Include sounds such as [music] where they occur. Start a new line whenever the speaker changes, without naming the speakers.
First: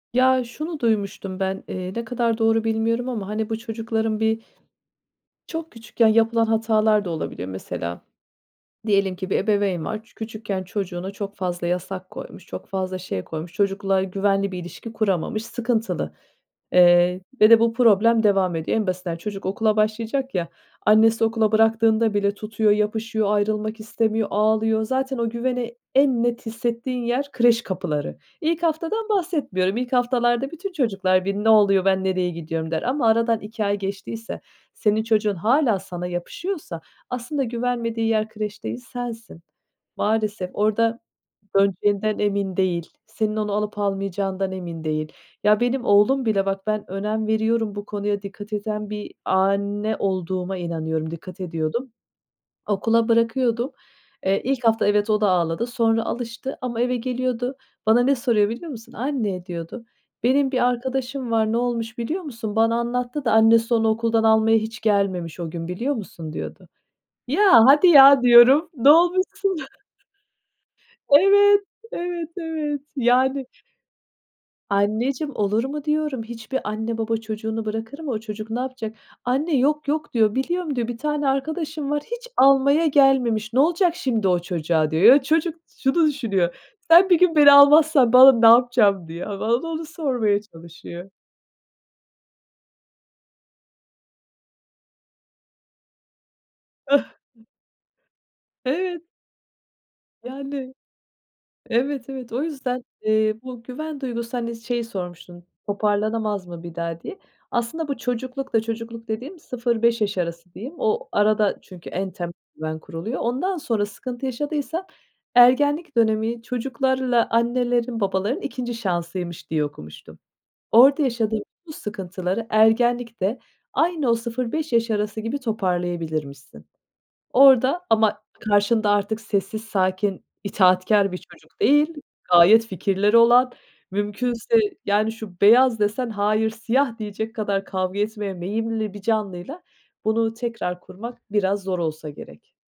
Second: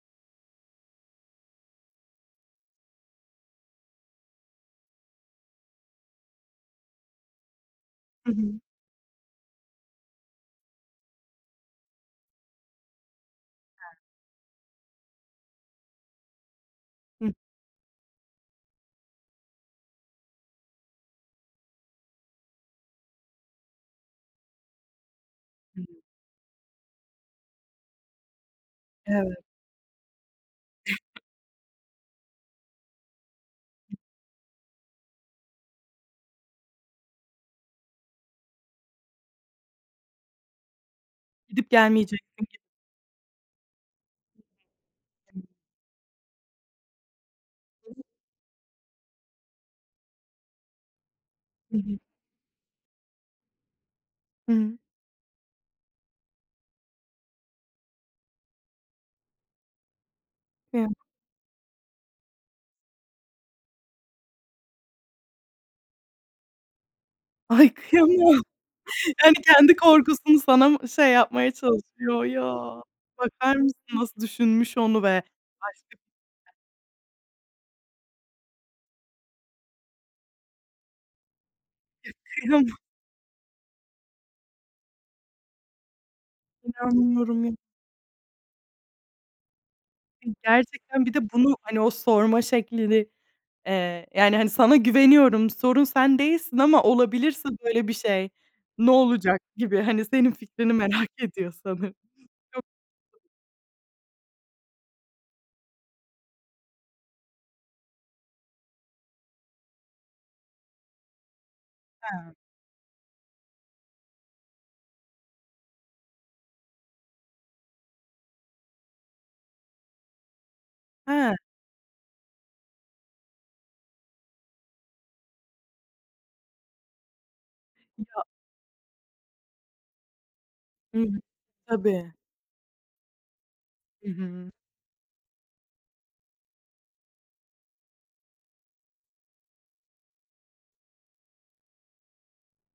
Ya, şunu duymuştum, ben, eee, ne kadar doğru bilmiyorum ama, hani, bu çocukların bir çok küçükken yapılan hatalar da olabilir. Mesela,
I hı.
diyelim ki, bir ebeveyn var, çü küçükken çocuğuna çok fazla yasak koymuş, çok fazla şey koymuş,
[unintelligible]
çocukla güvenli bir ilişki kuramamış, sıkıntılı, eee,
Hıh.
ve de bu problem devam ediyor. En basitinden çocuk okula başlayacak ya, annesi okula bıraktığında bile tutuyor, yapışıyor, ayrılmak istemiyor, ağlıyor. Zaten o güveni
Hı hı.
en net hissettiğin yer kreş kapıları. İlk haftadan
Evet.
bahsetmiyorum, ilk haftalarda bütün çocuklar bir, "Ne oluyor, ben nereye gidiyorum?" der ama aradan 2 ay geçtiyse, senin çocuğun hâlâ sana yapışıyorsa, aslında güvenmediği yer kreş değil, sensin. Maalesef, orada
Gidip
döneceğinden
gelmeyeceksin
emin
gi
değil. Senin onu alıp almayacağından emin değil. Ya, benim oğlum bile bak, ben önem veriyorum, bu konuya dikkat eden bir anne olduğuma inanıyorum, dikkat
Hı
ediyordum.
hı.
Okula bırakıyordum. Eee, ilk
Hıı.
hafta, evet, o da ağladı. Sonra alıştı ama eve geliyordu. Bana ne soruyor biliyor musun? "Anne" diyordu. "Benim bir
Kıyamam.
arkadaşım var, ne olmuş biliyor musun? Bana anlattı da annesi onu okuldan almaya hiç gelmemiş o gün biliyor musun?" diyordu. "Ya,
Ay,
hadi ya!"
kıyamam.
diyorum. Ne
Yani,
olmuşsun?
kendi korkusunu sana mı şey yapmaya
Evet,
çalışıyor,
evet,
ya?
evet, yani.
Bakar mısın, nasıl düşünmüş onu ve
"Anneciğim olur mu?" diyorum.
[unintelligible]
"Hiçbir anne baba çocuğunu bırakır mı? O çocuk ne yapacak?" "Anne yok yok." diyor, "Biliyorum." diyor, "Bir tane arkadaşım var,
Ya,
hiç
kıyamam.
almaya gelmemiş, ne olacak şimdi o çocuğa?" diyor. Ya, çocuk şunu düşünüyor: Sen bir gün
İnanmıyorum
beni
y
almazsan bana, ne yapacağım diyor. A, bana da onu
I
sormaya
gerçekten
çalışıyor.
bir de bunu, hani, o sorma şeklini, eee, yani, hani, sana güveniyorum, sorun sen değilsin ama
[chuckles]
olabilirse böyle bir şey, ne
Evet.
olacak gibi, hani, senin fikrini
Yani,
merak ediyor sanı
evet, evet. O
çok
yüzden,
[unintelligible]
eee, bu güven duygusu, hani, şeyi sormuştun, toparlanamaz mı bir daha, diye. Aslında bu çocuklukta çocukluk dediğim, 0-5 yaş arası diyeyim. O arada, çünkü en temel
He.
güven kuruluyor. Ondan sonra sıkıntı yaşadıysan, ergenlik dönemi çocuklarla annelerin, babaların 2. şansıymış diye okumuştum. Orada
He.
yaşadığın bu sıkıntıları ergenlikte aynı o 0-5 yaş arası gibi toparlayabilirmişsin. Orada, ama
Ya
karşında artık sessiz, sakin,
Hı
itaatkâr bir
hı.
çocuk değil,
Tabii.
gayet fikirleri olan,
Hı hı.
mümkünse, yani, "şu beyaz" desen, "hayır, siyah" diyecek kadar kavga etmeye meyilli bir canlıyla bunu tekrar kurmak, biraz zor olsa gerek.